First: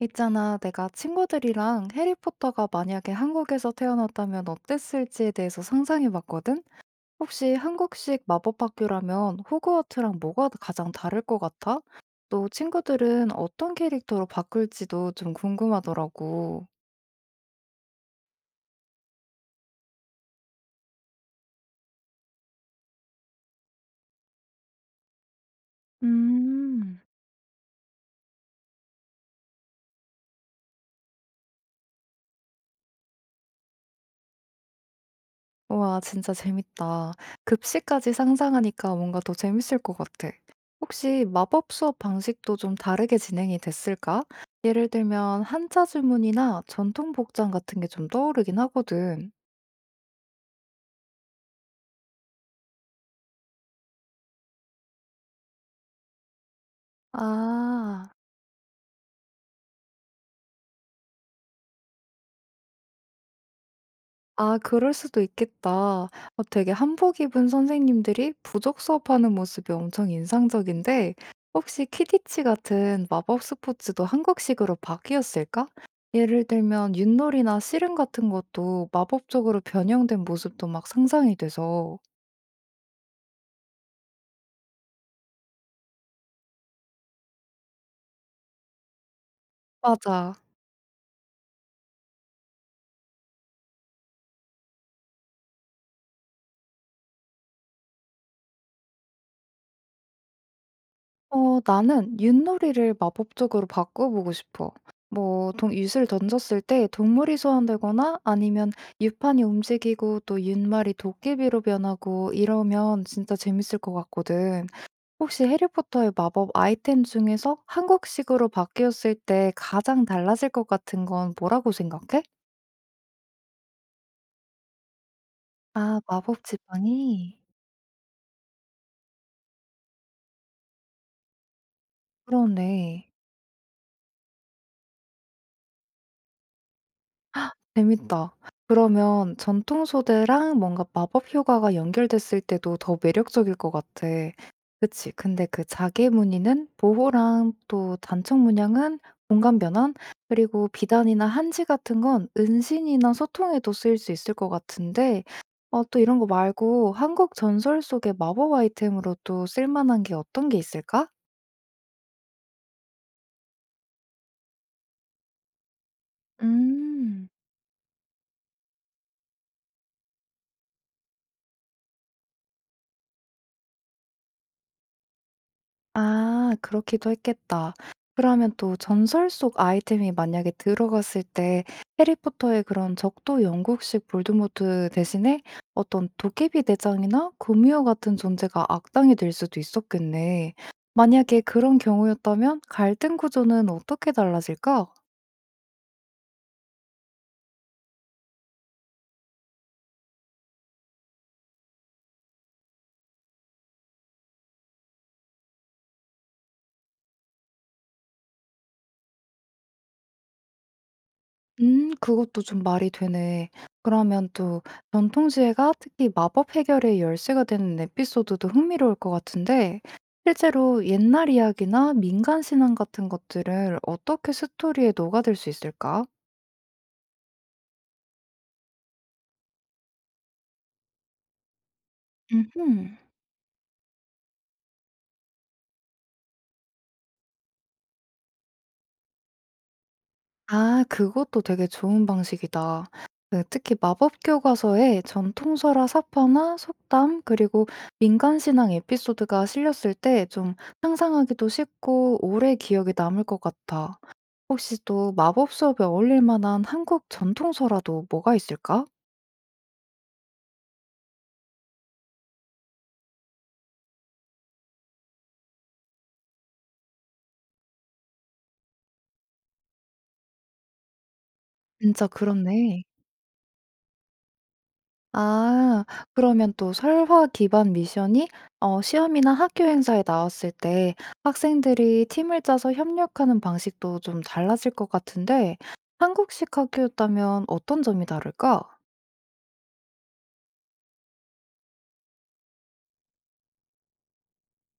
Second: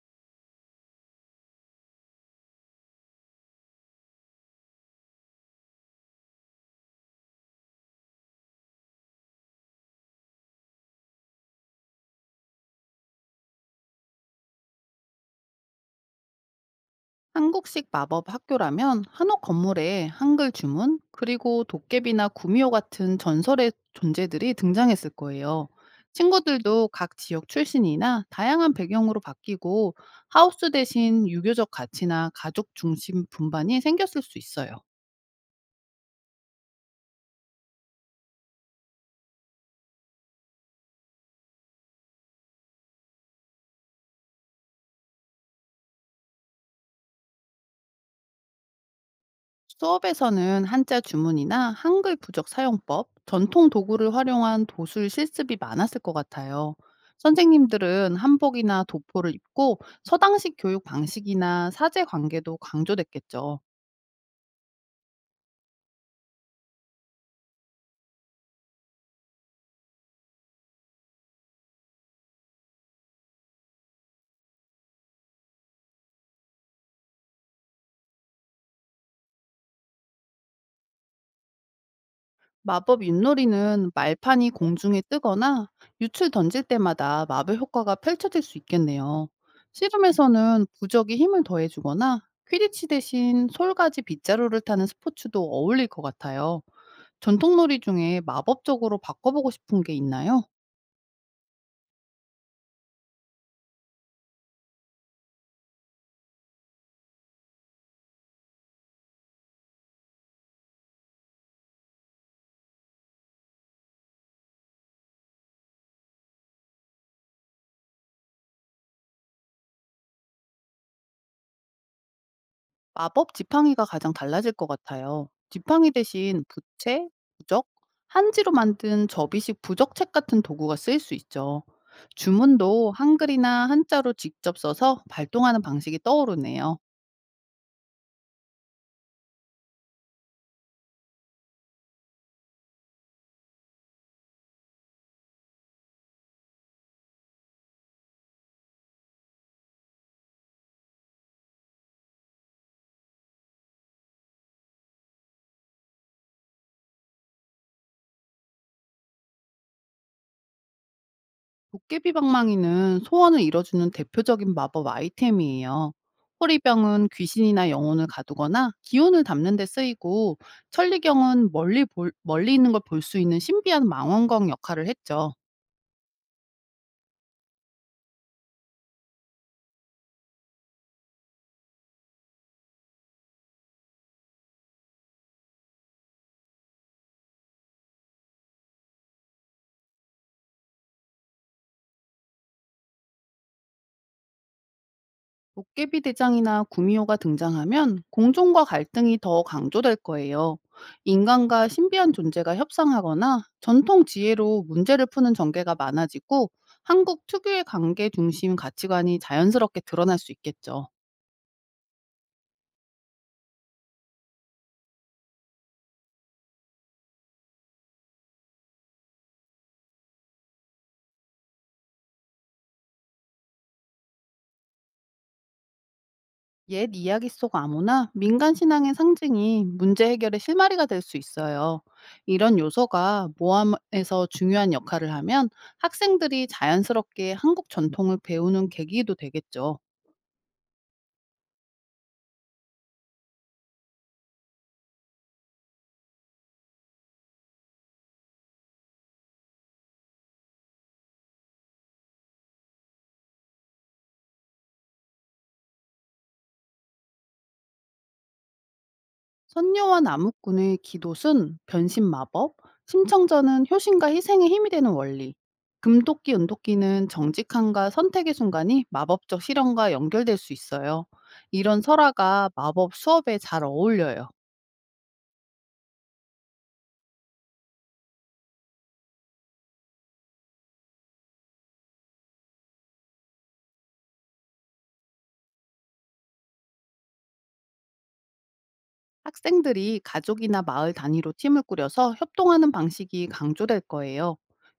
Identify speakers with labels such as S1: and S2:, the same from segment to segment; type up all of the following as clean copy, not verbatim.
S1: 있잖아, 내가 친구들이랑 해리포터가 만약에 한국에서 태어났다면 어땠을지에 대해서 상상해 봤거든? 혹시 한국식 마법 학교라면 호그와트랑 뭐가 가장 다를 것 같아? 또 친구들은 어떤 캐릭터로 바꿀지도 좀 궁금하더라고.
S2: 한국식 마법 학교라면 한옥 건물에 한글 주문, 그리고 도깨비나 구미호 같은 전설의 존재들이 등장했을 거예요. 친구들도
S1: 음.
S2: 각 지역 출신이나 다양한 배경으로 바뀌고 하우스 대신 유교적 가치나 가족 중심 분반이 생겼을 수 있어요.
S1: 우와 진짜 재밌다. 급식까지 상상하니까 뭔가 더 재밌을 것 같아. 혹시 마법 수업 방식도 좀 다르게 진행이 됐을까? 예를 들면 한자 주문이나 전통 복장 같은 게 좀 떠오르긴 하거든.
S2: 수업에서는 한자 주문이나 한글 부적 사용법, 전통 도구를 활용한 도술 실습이 많았을 것 같아요.
S1: 아.
S2: 선생님들은 한복이나 도포를 입고 서당식 교육 방식이나 사제 관계도 강조됐겠죠.
S1: 아 그럴 수도 있겠다. 되게 한복 입은 선생님들이 부족 수업하는 모습이 엄청 인상적인데 혹시 키디치 같은 마법 스포츠도 한국식으로 바뀌었을까? 예를 들면 윷놀이나 씨름 같은 것도 마법적으로 변형된 모습도 막 상상이 돼서
S2: 마법 윷놀이는 말판이 공중에 뜨거나 윷을 던질 때마다 마법 효과가 펼쳐질 수 있겠네요.
S1: 맞아.
S2: 씨름에서는 부적이 힘을 더해주거나 퀴디치 대신 솔가지 빗자루를 타는 스포츠도 어울릴 것 같아요. 전통놀이 중에 마법적으로 바꿔보고 싶은 게 있나요?
S1: 나는 윷놀이를 마법적으로 바꿔보고 싶어. 뭐 동 윷을 던졌을 때 동물이 소환되거나 아니면 윷판이 움직이고 또 윷말이 도깨비로 변하고 이러면 진짜 재밌을 것 같거든. 혹시 해리포터의 마법 아이템 중에서 한국식으로 바뀌었을 때 가장 달라질 것 같은 건 뭐라고 생각해?
S2: 마법 지팡이가 가장 달라질 것 같아요. 지팡이
S1: 아 마법
S2: 대신 부채,
S1: 지팡이.
S2: 부적, 한지로 만든 접이식 부적책 같은 도구가 쓰일 수 있죠. 주문도
S1: 그러네.
S2: 한글이나 한자로 직접 써서 발동하는 방식이 떠오르네요.
S1: 재밌다. 그러면 전통 소재랑 뭔가 마법 효과가 연결됐을 때도 더 매력적일 것 같아. 그치. 근데 그 자개 무늬는 보호랑 또 단청 문양은 공간 변환, 그리고 비단이나 한지 같은 건 은신이나 소통에도 쓰일 수 있을 것 같은데, 또 이런 거 말고 한국 전설 속의 마법 아이템으로 또 쓸만한 게 어떤 게 있을까?
S2: 도깨비 방망이는 소원을 이뤄주는 대표적인 마법 아이템이에요. 호리병은
S1: 음.
S2: 귀신이나 영혼을 가두거나 기운을 담는 데 쓰이고 천리경은 멀리 있는 걸 볼 수 있는 신비한 망원경 역할을 했죠.
S1: 아 그렇기도 했겠다. 그러면 또 전설 속 아이템이 만약에 들어갔을 때 해리포터의 그런 적도 영국식 볼드모트 대신에 어떤 도깨비 대장이나 구미호 같은 존재가 악당이 될 수도 있었겠네. 만약에 그런 경우였다면 갈등 구조는 어떻게 달라질까?
S2: 도깨비 대장이나 구미호가 등장하면 공존과 갈등이 더 강조될 거예요. 인간과 신비한 존재가 협상하거나 전통 지혜로 문제를 푸는 전개가 많아지고 한국 특유의 관계 중심 가치관이 자연스럽게 드러날 수 있겠죠.
S1: 그것도 좀 말이 되네. 그러면 또 전통지혜가 특히 마법 해결의 열쇠가 되는 에피소드도 흥미로울 것 같은데 실제로 옛날 이야기나 민간 신앙 같은 것들을 어떻게 스토리에 녹아들 수 있을까?
S2: 옛 이야기 속 암호나 민간 신앙의 상징이 문제 해결의 실마리가 될 수 있어요. 이런
S1: 음
S2: 요소가 모함에서 중요한 역할을 하면 학생들이 자연스럽게 한국 전통을 배우는 계기도 되겠죠.
S1: 아, 그것도 되게 좋은 방식이다. 그 특히 마법 교과서에 전통설화 사파나 속담 그리고 민간 신앙 에피소드가 실렸을 때 좀 상상하기도 쉽고 오래 기억에 남을 것 같아. 혹시 또 마법 수업에 어울릴 만한 한국 전통서라도 뭐가 있을까?
S2: 선녀와 나무꾼의 기도순, 변신 마법, 심청전은 효신과 희생의 힘이 되는 원리, 금도끼, 은도끼는 정직함과 선택의 순간이 마법적 실현과 연결될 수 있어요. 이런
S1: 진짜
S2: 설화가
S1: 그렇네.
S2: 마법 수업에 잘 어울려요.
S1: 아 그러면 또 설화 기반 미션이 시험이나 학교 행사에 나왔을 때 학생들이 팀을 짜서 협력하는 방식도 좀 달라질 것 같은데 한국식 학교였다면 어떤 점이 다를까?
S2: 학생들이 가족이나 마을 단위로 팀을 꾸려서 협동하는 방식이 강조될 거예요.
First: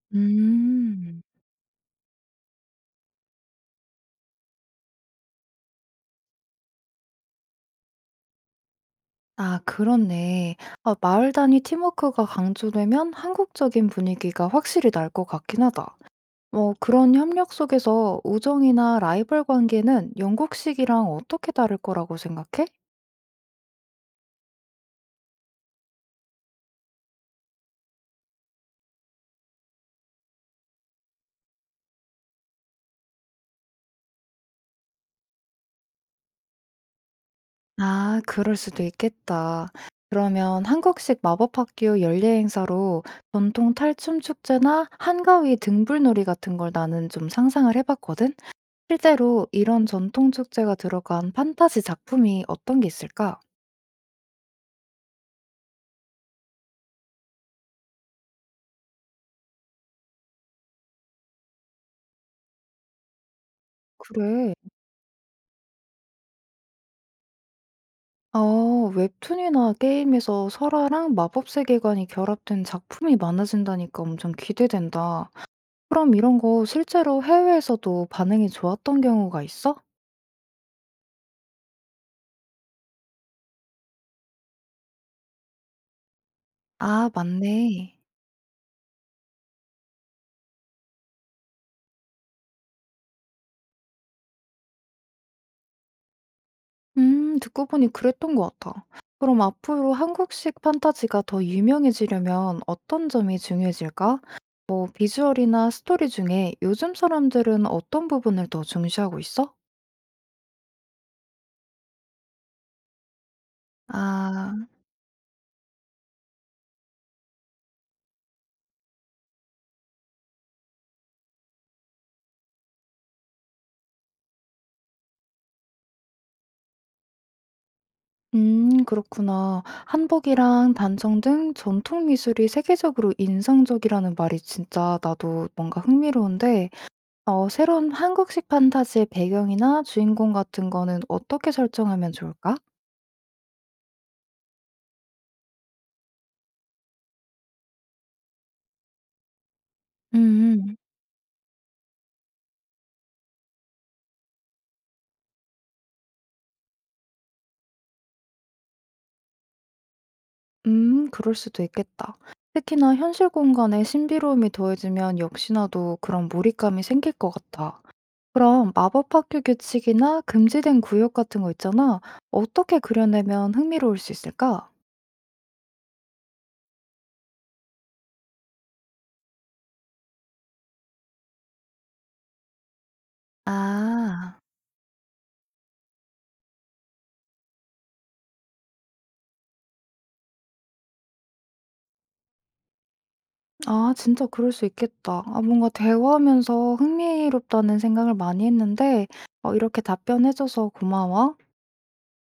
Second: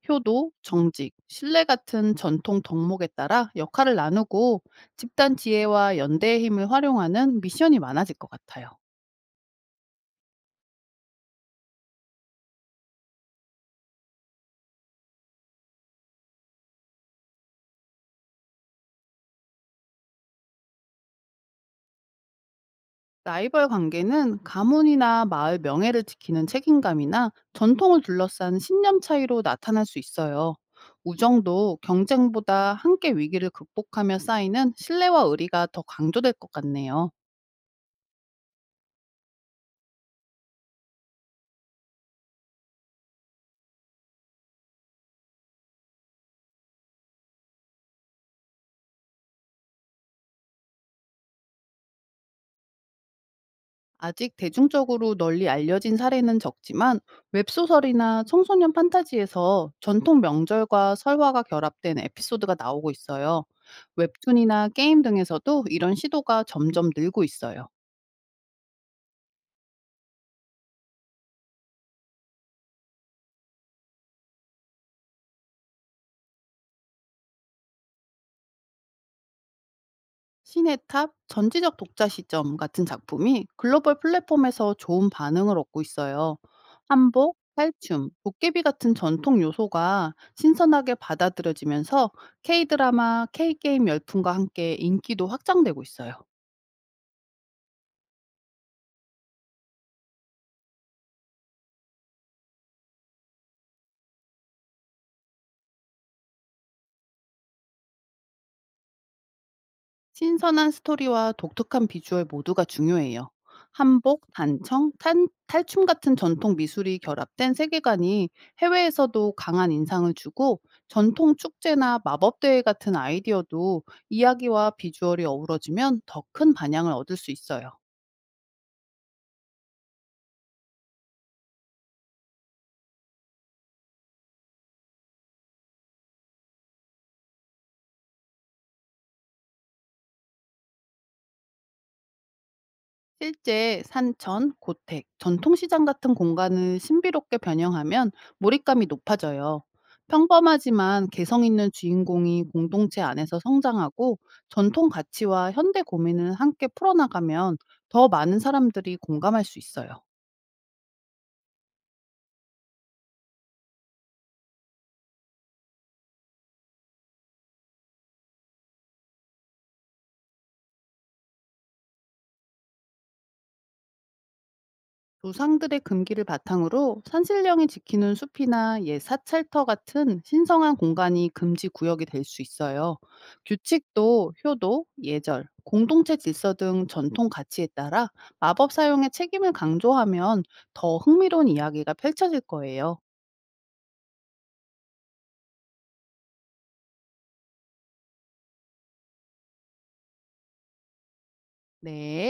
S2: 효도, 정직,
S1: 음.
S2: 신뢰 같은 전통 덕목에 따라 역할을 나누고 집단 지혜와 연대의 힘을 활용하는 미션이 많아질 것 같아요.
S1: 아 그렇네. 아 마을 단위 팀워크가 강조되면 한국적인 분위기가 확실히 날 것 같긴 하다. 뭐 그런 협력 속에서 우정이나 라이벌 관계는 영국식이랑 어떻게 다를 거라고 생각해?
S2: 라이벌 관계는 가문이나 마을 명예를 지키는 책임감이나 전통을 둘러싼 신념 차이로 나타날 수 있어요. 우정도 경쟁보다 함께 위기를 극복하며 쌓이는 신뢰와 의리가 더 강조될 것 같네요.
S1: 아, 그럴 수도 있겠다. 그러면 한국식 마법학교 연례 행사로 전통 탈춤 축제나 한가위 등불놀이 같은 걸 나는 좀 상상을 해봤거든? 실제로 이런 전통 축제가 들어간 판타지 작품이 어떤 게 있을까?
S2: 아직 대중적으로 널리 알려진 사례는 적지만 웹소설이나 청소년 판타지에서 전통 명절과 설화가 결합된 에피소드가 나오고 있어요.
S1: 그래.
S2: 웹툰이나 게임 등에서도 이런 시도가 점점 늘고 있어요.
S1: 웹툰이나 게임에서 설화랑 마법 세계관이 결합된 작품이 많아진다니까 엄청 기대된다. 그럼 이런 거 실제로 해외에서도 반응이 좋았던 경우가 있어?
S2: 신의 탑, 전지적 독자 시점 같은 작품이 글로벌 플랫폼에서 좋은 반응을 얻고 있어요.
S1: 아,
S2: 한복,
S1: 맞네.
S2: 탈춤, 도깨비 같은 전통 요소가 신선하게 받아들여지면서 K 드라마, K 게임 열풍과 함께 인기도 확장되고 있어요.
S1: 듣고 보니 그랬던 것 같아. 그럼 앞으로 한국식 판타지가 더 유명해지려면 어떤 점이 중요해질까? 뭐, 비주얼이나 스토리 중에 요즘 사람들은 어떤 부분을 더 중시하고 있어?
S2: 신선한 스토리와 독특한 비주얼 모두가 중요해요. 한복,
S1: 아,
S2: 단청, 탄, 탈춤 같은 전통 미술이 결합된 세계관이 해외에서도 강한 인상을 주고 전통 축제나 마법대회 같은 아이디어도 이야기와 비주얼이 어우러지면 더 큰 반향을 얻을 수 있어요.
S1: 그렇구나. 한복이랑 단정 등 전통 미술이 세계적으로 인상적이라는 말이 진짜 나도 뭔가 흥미로운데, 새로운 한국식 판타지의 배경이나 주인공 같은 거는 어떻게 설정하면 좋을까?
S2: 실제 산천, 고택, 전통시장 같은 공간을 신비롭게 변형하면 몰입감이 높아져요.
S1: 음,
S2: 평범하지만 개성 있는 주인공이 공동체 안에서 성장하고 전통 가치와 현대 고민을 함께 풀어나가면 더 많은 사람들이 공감할 수 있어요.
S1: 그럴 수도 있겠다. 특히나 현실 공간에 신비로움이 더해지면 역시나도 그런 몰입감이 생길 것 같아. 그럼 마법 학교 규칙이나 금지된 구역 같은 거 있잖아. 어떻게 그려내면 흥미로울 수 있을까?
S2: 조상들의 금기를 바탕으로 산신령이 지키는 숲이나 옛 사찰터 같은 신성한 공간이 금지 구역이 될 수 있어요. 규칙도
S1: 아,
S2: 효도, 예절, 공동체 질서 등 전통 가치에 따라 마법 사용의 책임을 강조하면 더 흥미로운 이야기가 펼쳐질 거예요.
S1: 아, 진짜 그럴 수 있겠다. 아, 뭔가 대화하면서 흥미롭다는 생각을 많이 했는데, 이렇게 답변해줘서 고마워.
S2: 네.